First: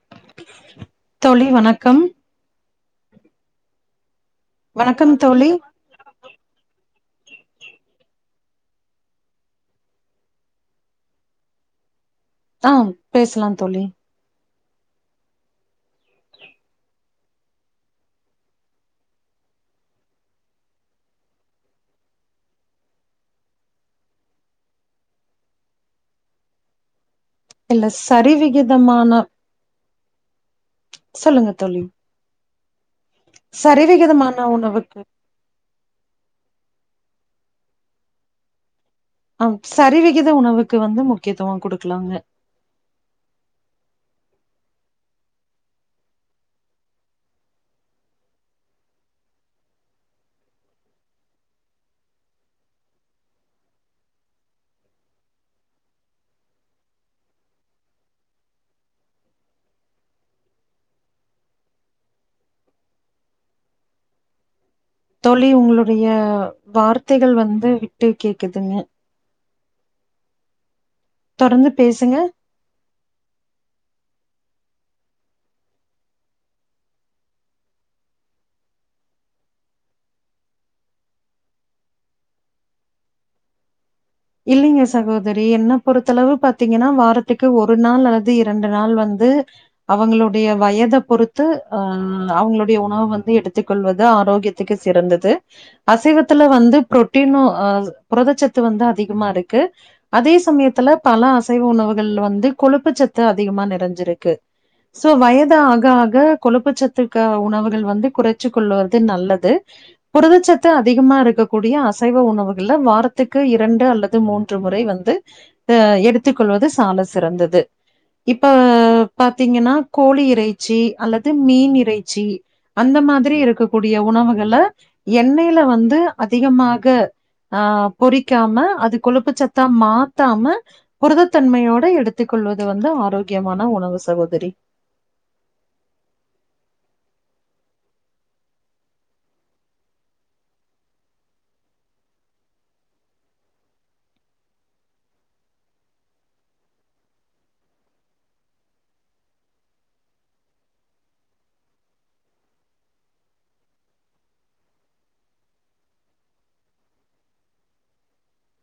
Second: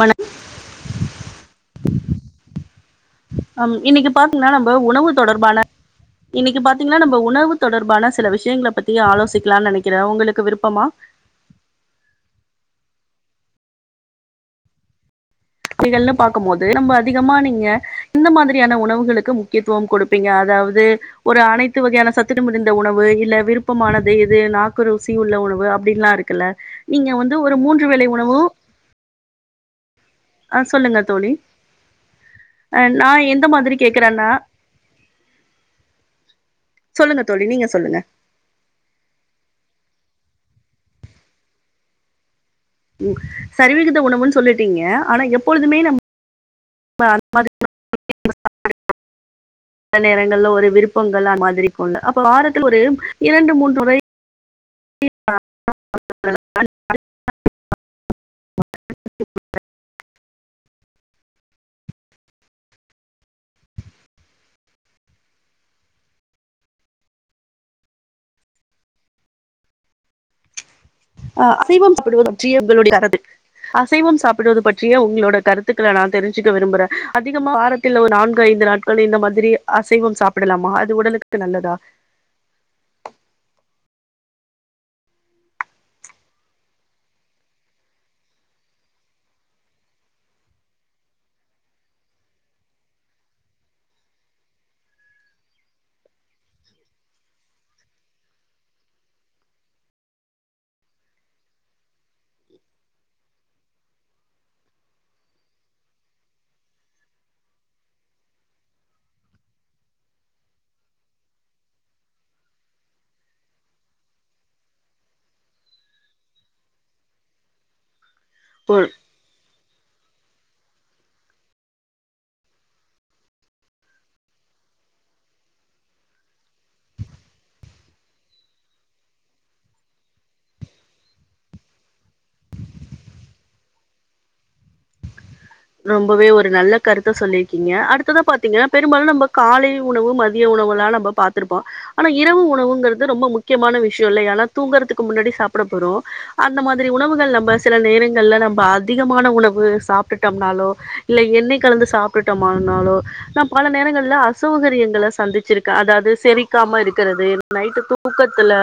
வண தோளி வணக்கம் அம் இன்னிக்கு பாத்தீங்கன்னா நம்ம உணவு வணக்கம் தோழி தொடர்பான இன்னைக்கு பாத் த்தீங்கன்னா நம்ப உணவு தொடர்பான சில விஷயங்கள பத்தி ஆலோசிக்கலானு நனைக்கற உங்களுக்கு விருப்பமா ஹ பேசலாம் தோழி இதெல்லாம் பாக்க மோது நம்ம அதிகமா நீங்க இந்த மாதிரியான உணவுகளுக்கு முக்கியத்துவம் குடுப்பீங்க அதாவது ஒரு அனைத்து வகையான சத்துட்டு முதிந்த உணவு இல்ல விருப்பமானது இது நாக்குறு ஊசி உள்ள உணவு அப்படின்னுல்லாம் இருக்குல்ல நீங்க வந்து ஒரு இல்ல மூன்று வேளை உணவு சரிவிகிதமான ஆஹ் சொல்லுங்க தோளி சொல்லுங்க தோழி அஹ் நான் எந்த மாதிரி கேக்குறேன்னா சரிவிகிதமான உணவுக்கு சொல்லுங்க தோளி நீங்க சொல்லுங்க ஆஹ் சரிவிகித உணவுக்கு வந்து முக்கியத்துவொ குடுக்கலாங்க ம் சரிவிகித உணவுன்னு சொல்லிடிங்க ஆனா எப்பொழுதுமே நம் [unintelligible] பல நேரங்கள்ல ஒரு விருப்பங்கள் மாதிரிக்கும்ல அப்ப வாரத்து ஒரு இரண்டு மூன்றுமுறை [unintelligible] தோளி உங்ளுடைய வார்த்தைகள் வந்து விட்டு கேக்குதுங்க தொடர்ந்து [unintelligible] பேசுங்க பிடுவது பற்றிய உங்களோட கருத்துக்கள நான் தெரிஞ்சுக்க விரும்புறேன் அதிகமா வாரத்துல ஒரு நான்கு ஐந்து நாட்கள் இந்த மாதிரி அசைவம் சாப்பிடலாமா அது உடலுக்கு நல்லதா இல்லைங்க சகோதரி என்ன பொறுத்தளவு பாத்தீங்கன்னா வாரத்துக்கு ஒரு நாள் அல்லது இரண்டு நாள் வந்து அவங்களுடைய வயதை பொறுத்து அஹ் அவங்களுடைய உணவு வந்து எடுத்துக் கொள்வது ஆரோக்கியத்துக்கு சிறந்தது அசைவத்துல வந்து புரோட்டீனஹ் புரதச்சத்து வந்து அதி [unintelligible] இருக்கு அதே சமயத்துல பல அசைவ உணவுகள் வந்து கொழுப்புச்சத்து அதிகமா நிறைஞ்சிருக்கு சோ வயது ஆக ஆக கொழுப்புச்சத்து க உணவுகள் வந்து குறைச்சு கொள்வது நல்லது புருதுச்சத்து அதிகமா இருக்கக்கூடிய அசைவ உணவுகள்ல வாரத்துக்கு இரண்டு அல் தூ மூன்று முறை வந்து ஹ எடுத்க் கொள்வது சால சிறந்தது இப்போ ஒரு பாத்தீங்கன்னா கோழி இறைச்சி அல்லது மீன் இறைச்சி அந்த மாதிரி இருக்கக்கூடிய உணவுகள எண்ணெய்யில வந்து அதிகமாக ஆஹ் பொறிக்காம அது கொழுப்பு சத்தா மாத்தாம புருதத்தன்மையோட எடுத்துக் கொள்வது வந்து ஆரோக்கியமான உணவு சகோதரி ரொம்பவே ஒரு நல்ல கருத்தை சொல்லியிருக்கீங்க அடுத்ததான் பா்த்தீங்கன்னா பெரும்பாலும் நம்ம காலை உணவு மதிய உணவு லாம் நம்ம பாத்ருப்போம் ஆனா இரவு உணவுங்கிறது ரொம்ப முக்கியமான விஷயம் இல்லை ஏன்னா தூங்குறதுக்கு முன்னாடி சாப்பிட போறோம் அந்த மாரி உணவுகள் நம்ம சில நேரங்கள்ல நம்ம அதிகமான உணவு சாப்பிட்டு ட்டம் நாளோ இல்ல எண்ணெய் கலந்து சாப்டுட்டோம் ஆனாலோ நான் பல நேரங்களல அசௌகரியங்கள சந்திச்சிருக்கேன் அதாவது செரிக்காம இருக்கிறது நைட்டு தூக்கத்துல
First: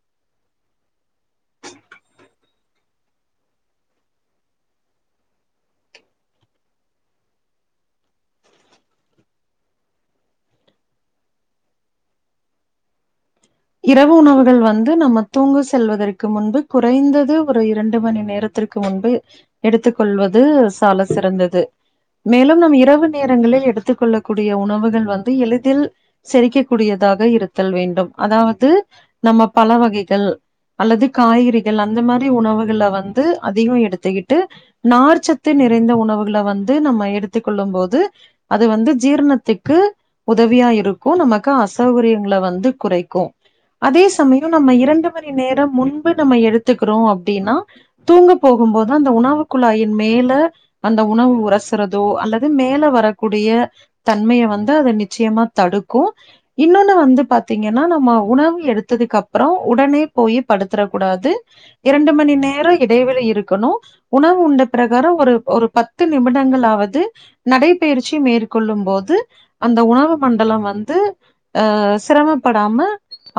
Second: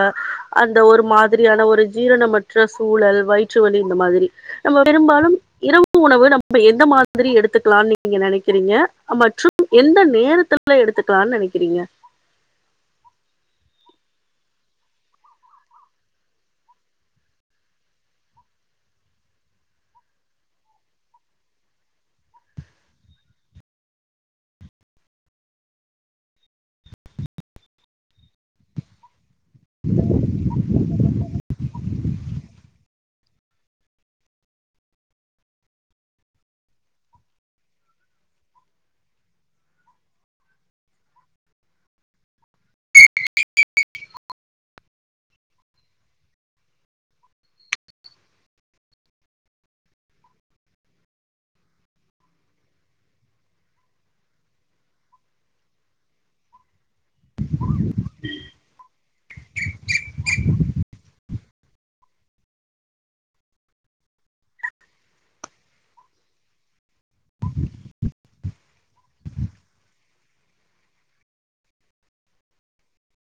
அந்த ஒரு மாதிரியான ஒரு ஜீரணமற்ற சூழல் வயிற்று வலி இந்த மாதிரி நம்ம பெரும்பாலும் இரவு உணவு நம்ம இந்த மாதிரி எடுத்துக்கலாம்னு நீங்க நினைக்கிறீங்க மற்றும் எந்த நேரத்துல எடுத்துக்கலானு நினைக்கிறீங்க இரவு உணவுகள் வந்து நம்ம தூங்க செல்வதற்கு முன்பு குறைந்தது ஒரு இரண்டு மணி நேரத்திற்கு முன்பு எடுத்துக்கொள்வது சால சிறந்தது மேலும் நம் இரவு நேரங்களில் எடுத்துக்க கொள்ளக்கூடிய உணவுகள் வந்து எளிதில் செரிக்கக்கூடியதாக இருத்தல் வேண்டும் அதாவது நம்ம பழ வகைகள் அல்லது காய்கறிகள் அந்த மாரி உணவுகள வந் ந்து அதிகோ எடுத்துக்கிட்டு நார்ச்சத்து நிறைந்த உணவுகள வந்து நம்ம எடுத்துக் கொள்ளும் போது அது வந்து ஜீரணத்துக்கு உதவியா இருக்கும் நமக்கு அசௌகரியங்கள வந்து குறைக் க்கு அதே சமயோ நம்ம இரண்டு மணி நேரம் முன்பு நம்ம எடுத்துக்கிறோ அப்டின்னா தூங்கப் போகும்போது அந்த உணவுக் குழாயின் மேல அந்த உணவு உரசுறதோ அல்லது மேல வரக்கூடிய தன்மைய வந்து அதை நிச்சயமா தடுக்கு இன்னொன்னு வந்து பாத்தீங்க ன்ன நம்ம உணவு எடுத்ததுக்கு அப்றோ உடனே போய் படுத்தறக் கூடாது இரண்டு மணி நேரோ இடைவெளி இருக்கணு உணவு உண்ட பிரகாரம் ஒரு ஒரு பத்து நிமிடங்களாவது நடைப்பயிற்சி மேற்கொள்ளும் போது அந்த உணவு மண்டலம் வந்து அஹ் சிரம படாம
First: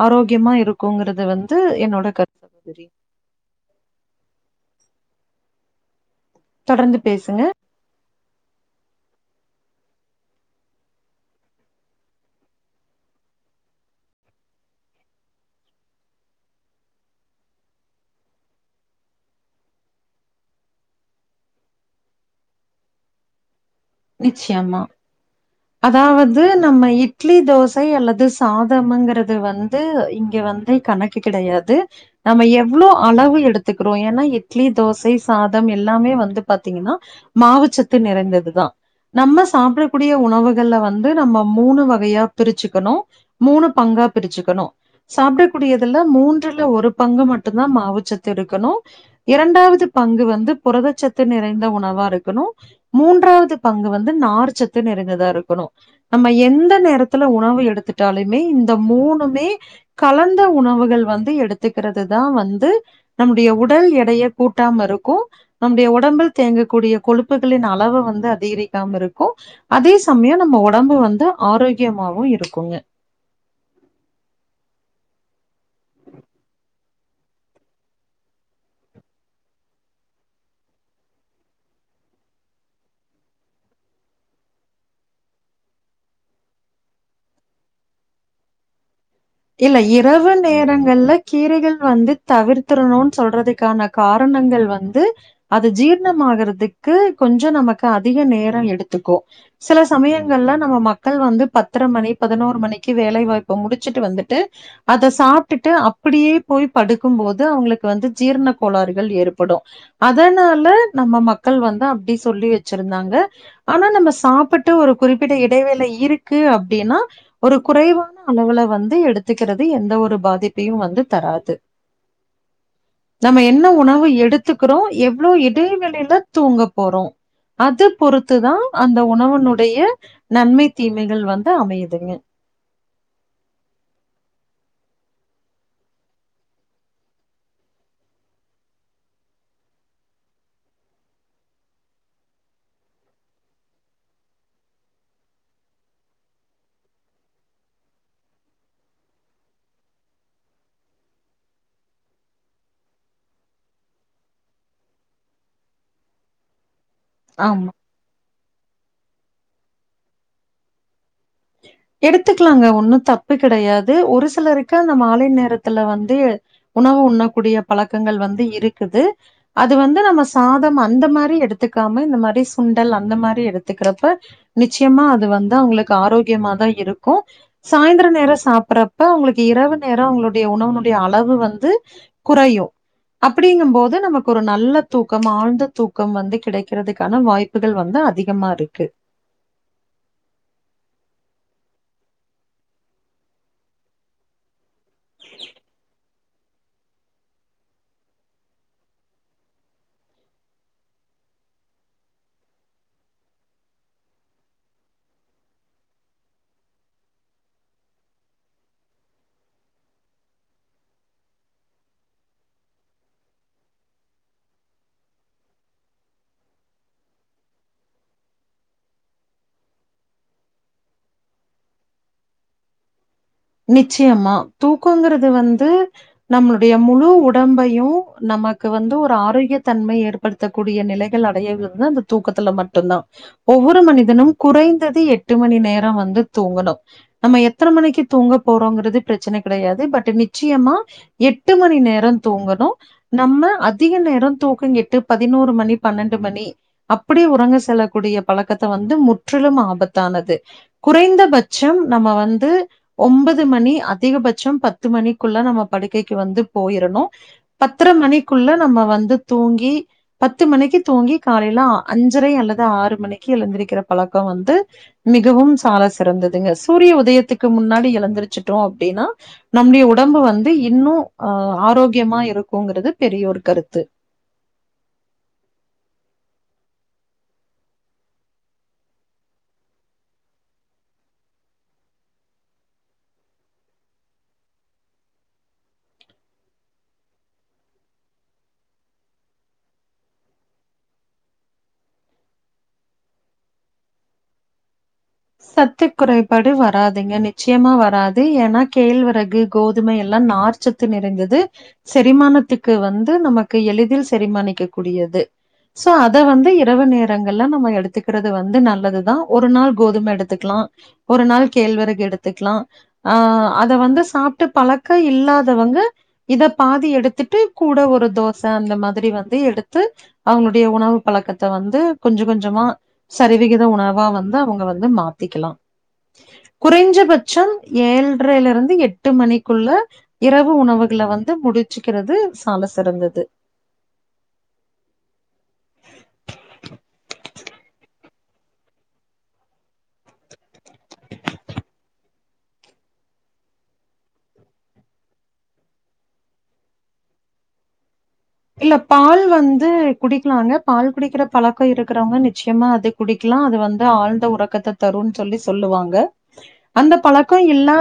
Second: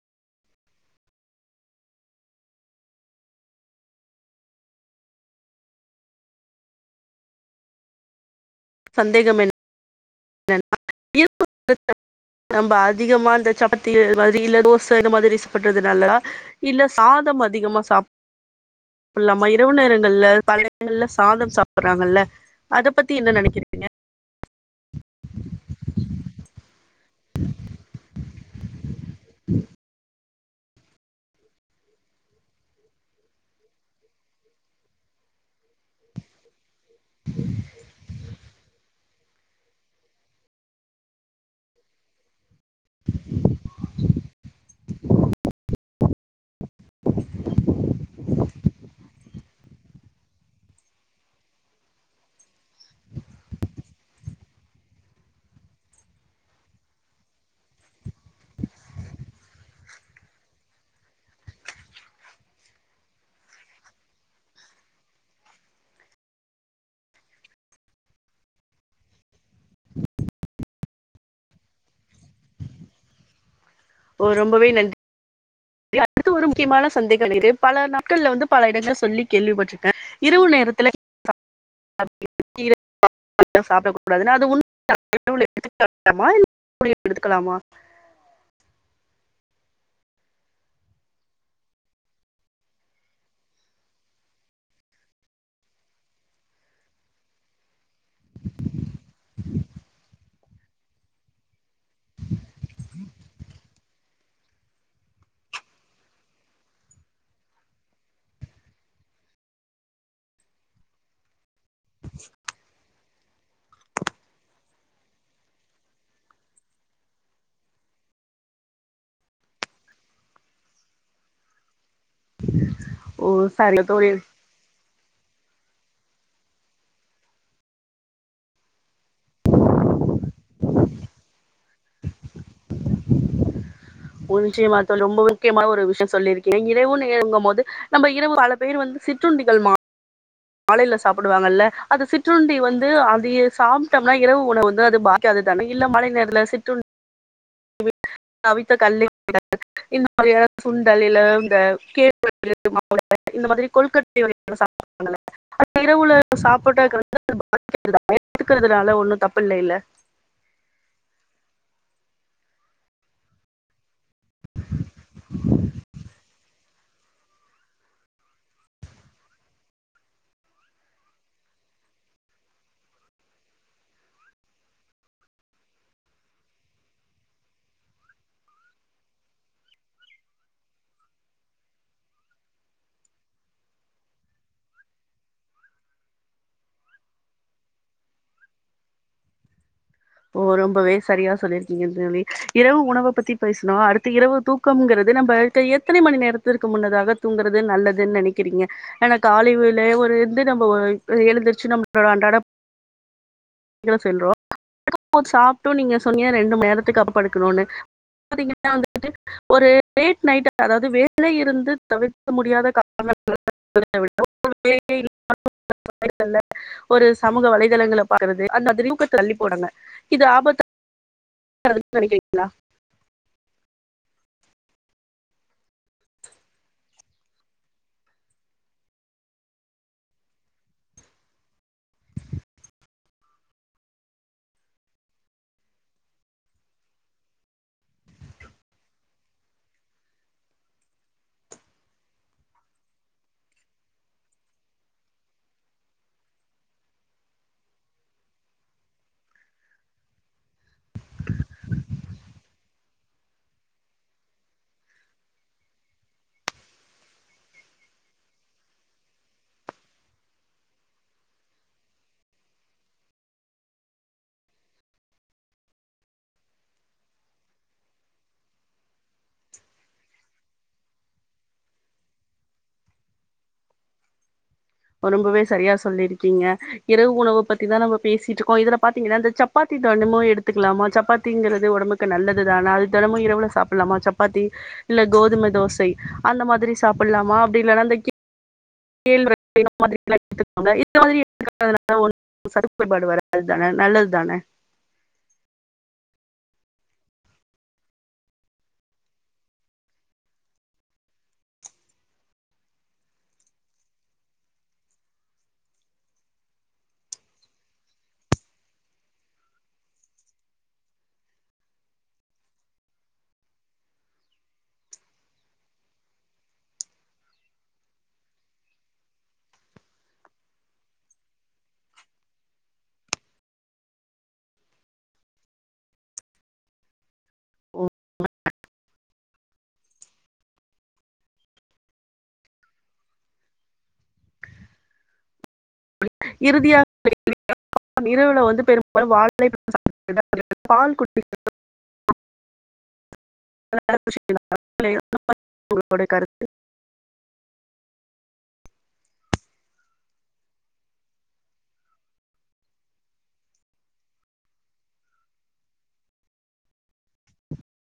ஆரோக்கியமா இருக்குங்கறது வந்து என்னோட கருத்து [unintelligible] தொடர்ந்து பேசுங்க சந்தேகம் என் [inaudible] நம்ப அதிகமா இந்த சப்பாத்தி [inaudible] தோசை இது மாதிரி சாப்புடறது நல்லதா இல்ல சாதம் அதிகமா சாப் பல்லாமா இரவு நேரங்கள்ல பல எடங்கள்ல சாதம் சாப்டறாங்கல்ல அத பத்தி என்ன நெனைக்கிற நிச்சயமா அதாவது நம்ம இட்லி தோசை அல்லது சாதம்ங்கிற [unintelligible] வந்து இன் இங்க வந்து கணக்கு கெடையாது நம்ம எவ்ளோ அளவு எடுத்துக்கிறோ ஏன்னா இட்லி தோசை சாதம் எல்லாமே வந்து பாத்தீங்கன்னா மாவுச்சத்து நிறைந்ததுதா நம்ம சாப்டக்கூடிய உணவுகள்ல வந்து நம்ம மூணு வகையா பிரிச்சுக்கணு மூணு பங்கா பிரிச்சுக்கணு சாப்டக்கூடியதுல மூன்றுல ஒரு பங்கு மட்டும்தா மாவுச்சத்து இருக்கணு இரண்டாவது பங்கு வந்து புரதச்சத்து நிறைந்த உணவா இருக்கணு மூன்றாவது பங்கு வந்து நார்ச்சத்து நிறைந்ததா இருக்கணு நம்ம எந்த நேரத்துல உணவு எடுத்துட்டாலுமே இந்த மூணுமே கலந்த உணவுகள் வந்து எடுத்துக்கிறதுதா வந்து நம்முடைய உடல் எடைய கூட்டாம இருக்கு நம்முடைய உடம்பில் தேங்கக்கூடிய கொழுப்புகளின் அளவ வந்து அத் அதிகரிக்காம இருக்கு அதே சமயோ நம்ம ஒடம்பு வந்து ஆரோக்கியமாவு இருக்குங்க ஓ ரொம்பவே நன்றி அடுத்து ஒரு முக்கியமான சந்தேகோ இருக்கு பல நாட்கள்ல வந்து பல இடங்கள சொல்லி கேள்விப்பட்டிருக்கே இரவு நேரத்துல [inaudible] சாப்பிட கூடாதுன்னு அது [inaudible] எடுத்துக்கலாமா இல்ல இரவு நேரங்கள்ல கீரைகள் வந்து தவிர்த்திரணுன்னு சொல்றதுக்கான காரணங்கள் வந்து அது ஜீர்ணமாகிறதுக்கு கொஞ்ச நமக் க்கு அதிக நேரோ எடுத்துக்கு சில சமய ல நம்ம மக்கள் வந்து பத்தரை மணி பதினோரு மணிக்கு வேலைவாய்ப்பு முடிச்சுட்டு வந்துட் ட்டு அத சாப்ட்டுட்டு அப்டியே போய் படுக்கும்போது அவங்களுக்கு வந்து ஜீரண கோளாறுகள் ஏற்படு அதனால நம்ம மக்கள் வந்து அப்டி சொல்லி வச்சிருந்தாங்க ஆனா நம்ம சாப்பிட்டு ஒரு குறிப்பிட்ட இடைவேளை இருக்கு அப்டின்னா ஒரு குறைவான அளவுல வந்து எடுத்து த்துக்கிறது எந்த ஒரு பாதிப்பையு வந்து தராது ஓ நம்ம என்ன சரி உணவு தோழி எடுத்துக்கிறோ எவ் இவ்ளோ இடைவெளியில தூங்க போறோம் அது பொறுத்துதா அந்த உணவனுடைய நன்மை தீமைகள் வந்து அமையுதுங்க [unintelligible] தோழி ரொம்ப முக்கியமான ஒரு விஷயோ சொல்லிருக்கீங்க இரவு நேரங்கும்போது நம்ம இரவு பல பேர் வந்து சிற்றுண்டிகள் மா மாலையில சாப்பிடுவாங்கல்ல அது சிற்றுண்டி வந்து அதய சாப்ட்டோம்னா இரவு உணவ வந்து அது பாதிக்காது தான இல்ல மாலை நேரத்துல சிற்றுண் [inaudible] அவித்த [inaudible] சுண்டல் இல்ல இந்த [inaudible] இந்த மாதிரி [inaudible] இரவுல சாப்படங் ஆமா. [inaudible] ட்டுக்கறதுனால ஒன்னும் தப்பு இல்ல இல்ல எடுத்துக்கலாங்க ஒன்னும் தப்பு கிடையாத் து ஒரு சிலருக்கு அந்த மாலை நேரத்துல வந்து உணவு உண்ணக்கூடிய பழக்கங்கள் வந்து இருக்குது அது வந்து நம்ம சாதம் அந்த மாரி எடுத்துக்காம இந்த மாரி சுண்டல் அந்த மாரி எடுத்துக்கிறப்ப நிச்சயமா அது வந்து அவங்களுக்கு ஆரோக் முக்கியமாதா இருக்கு சாயந்திர நேரோ சாப்பட்றப்ப உங்களுக்கு இரவு நேரோ உங்களுடைய உணவினுடைய அளவு வந்து குறையும் அப்டிங்கும்போது நமக்கு ஒரு நல்ல தூக்கம் ஆழ்ந்த தூக்கம் வந்து கிடைக்கிறதுக்கான வாய்ப்புகள் வந்து அதிகமா இருக்கு ஓ ரொம்பவே சரியா சொல்லிருக்கீங்க தோழி இரவு உணவ பத்தி பேசுணோ அடுத்து இரவு தூக் க்கம்ங்கிறது நம்ப [unintelligible] எத்தினி மணி நேரத் க்கிறதற்கு முன்னதாக தூங்குறது நல்லதுன்னு நெனைக்கிறீங்க ஆனா காலைல ஒரு இருந்து நம்ம எழுந்தருச்சு நம்மளோட அன்றாட [unintelligible] [inaudible] சாப்ட்டு நீங்க சொன்னீங்க ரெண்டு மணி நேரத்துக்கு அப்றோ படுக்கணுன்னு [inaudible] ஒரு லேட் நைட் அதாவது வேல இருந்து தவிர்க்க முடியாத [inaudible] ஒரு சமூக வலைதளங்கள பாக்றது அந்த [inaudible] தள்ளிப் போடுங்க இது ஆபத் [inaudible] நிச்சயமா தூக்கங்கிறது வந்து நம்மளுடைய முழு உடம்பையும் நமக்கு வந்து ஒரு ஆரோக்கியத்தன்மை ஏற்படுத்தக்கூடிய நிலைகள் அடையறது அந்த தூக்கத்துல மட்டும்தா ஒவ்வொரு மனிதனும் குறைந்தது எட்டு மணி நேரம் வந்து தூங்கணு நம்ம எத்தனை மணிக்கு தூங்க போறோங்கிறது பிரச்சன கிடையாது பட் நிச்சயமா எட்டு மணி நேரோ தூங்கணு நம்ம அதிக நேரோ தூக்கங் கெட்டு பதினோரு மணி பன்னெண்டு மணி அப்டி உறங்க செல்லக்கூடிய பழக்கத்த வந்து முற்றிலும் ஆபத்தானது குறைந்தபட்சம் நம்ம வந்து ஒம்பது மணி அதிகபட்சம் பத்து மணிக்குள்ள நம்ம படுக்கைக்கு வந்து போயிரணு பத்தரை மணிக்குள்ள நம்ம வந்து தூங்கி பத்து மணிக்கு தூங்கி காலைல அஞ்சரை அல்லது ஆறு மணிக்கு எழுந்திருக்கிற பழக்கம் வந்து மிகவும் சால சிறந்ததுங்க சூரிய உதயத்துக்கு முன்னாடி எழுந்திரச்சுட்டோ அப்டின்னா நம்முடைய உடம்பு வந்து இன்னும் அஹ் ஆரோக்கியமா இருக்குங்கிறது பெரிய ஒரு கருத்து ரொம்பவே சரியா சொல்லிருக்கீங்க இரவு உணவ பத்திதா நம்ம பேசிட்ருக்கோ இதுல பாத்தீங்கன்னா இந்த சப்பாத்தி தெனமு எடுத்துக்கலாமா சப்பாத்திங்கிறது உடம்புக்கு நல்லதுதான அது தெனமு இரவுல சாப்டலாமா சப்பாத்தி இல்ல கோதும தோசை அந்த மாதிரி சாப்டலாமா அப்டி இல்லன்னா இந்த கீ [inaudible] குறைபாடு வராதுதான நல்லதுதான சத்து குறைபாடு வராதுங்க நிச்சயமா வராது ஏன்னா கேழ்வரகு கோதுமை எல்லாம் நார்ச்சத்து நிறைந்தது செரிமானத்துக்கு வந்து நமக்கு எளிதில் செரிமானிக்க கூடியது சோ அத வந்து இரவு நேரங்கள்ல நம்ம எடுத்துக்கிறது வந்து நல்லதுதா ஒரு நாள் கோதுமை எடுத் எடுத்துக்கலா ஒரு நாள் கேழ்வறகு எடுத்துக்கலா ஆஹ் அத வந்து சாப்டு பழக்கோயில்லாதவங்க இத பாதி எடுத்துட்டு கூட ஒரு தோச அந்த மாதிரி வந்து எடுத்து அவங்களுடைய உணவு பழக்கத்த வந்து கொஞ்சோ கொஞ்சமா சரிவிகத உணவா வந்து அவங்க வந்து மா எடுத்துக்கலா குறைஞ்ச பச் சோ ஏல்ரையிலயிருந்து எட்டு மணிக்குள்ள இரவு உணவுகள வந்து முடிச்சுக்குறது சால சிறந்தது இறுதியாக [unintelligible] இரவுல வந்து பெரும்பாலோ [unintelligible] இல்ல பால் வந்து குடிக்கலாங்க பால் குடிக்கிற பழக்கோ இருக்குறவங்க நிச்சயமா அத குடிக்கலா அது வந்து ஆழ்ந்த உறக்கத்த தரும்னு சொல்லி சொல்லுவாங்க அந்த பழக்கோ இல்லா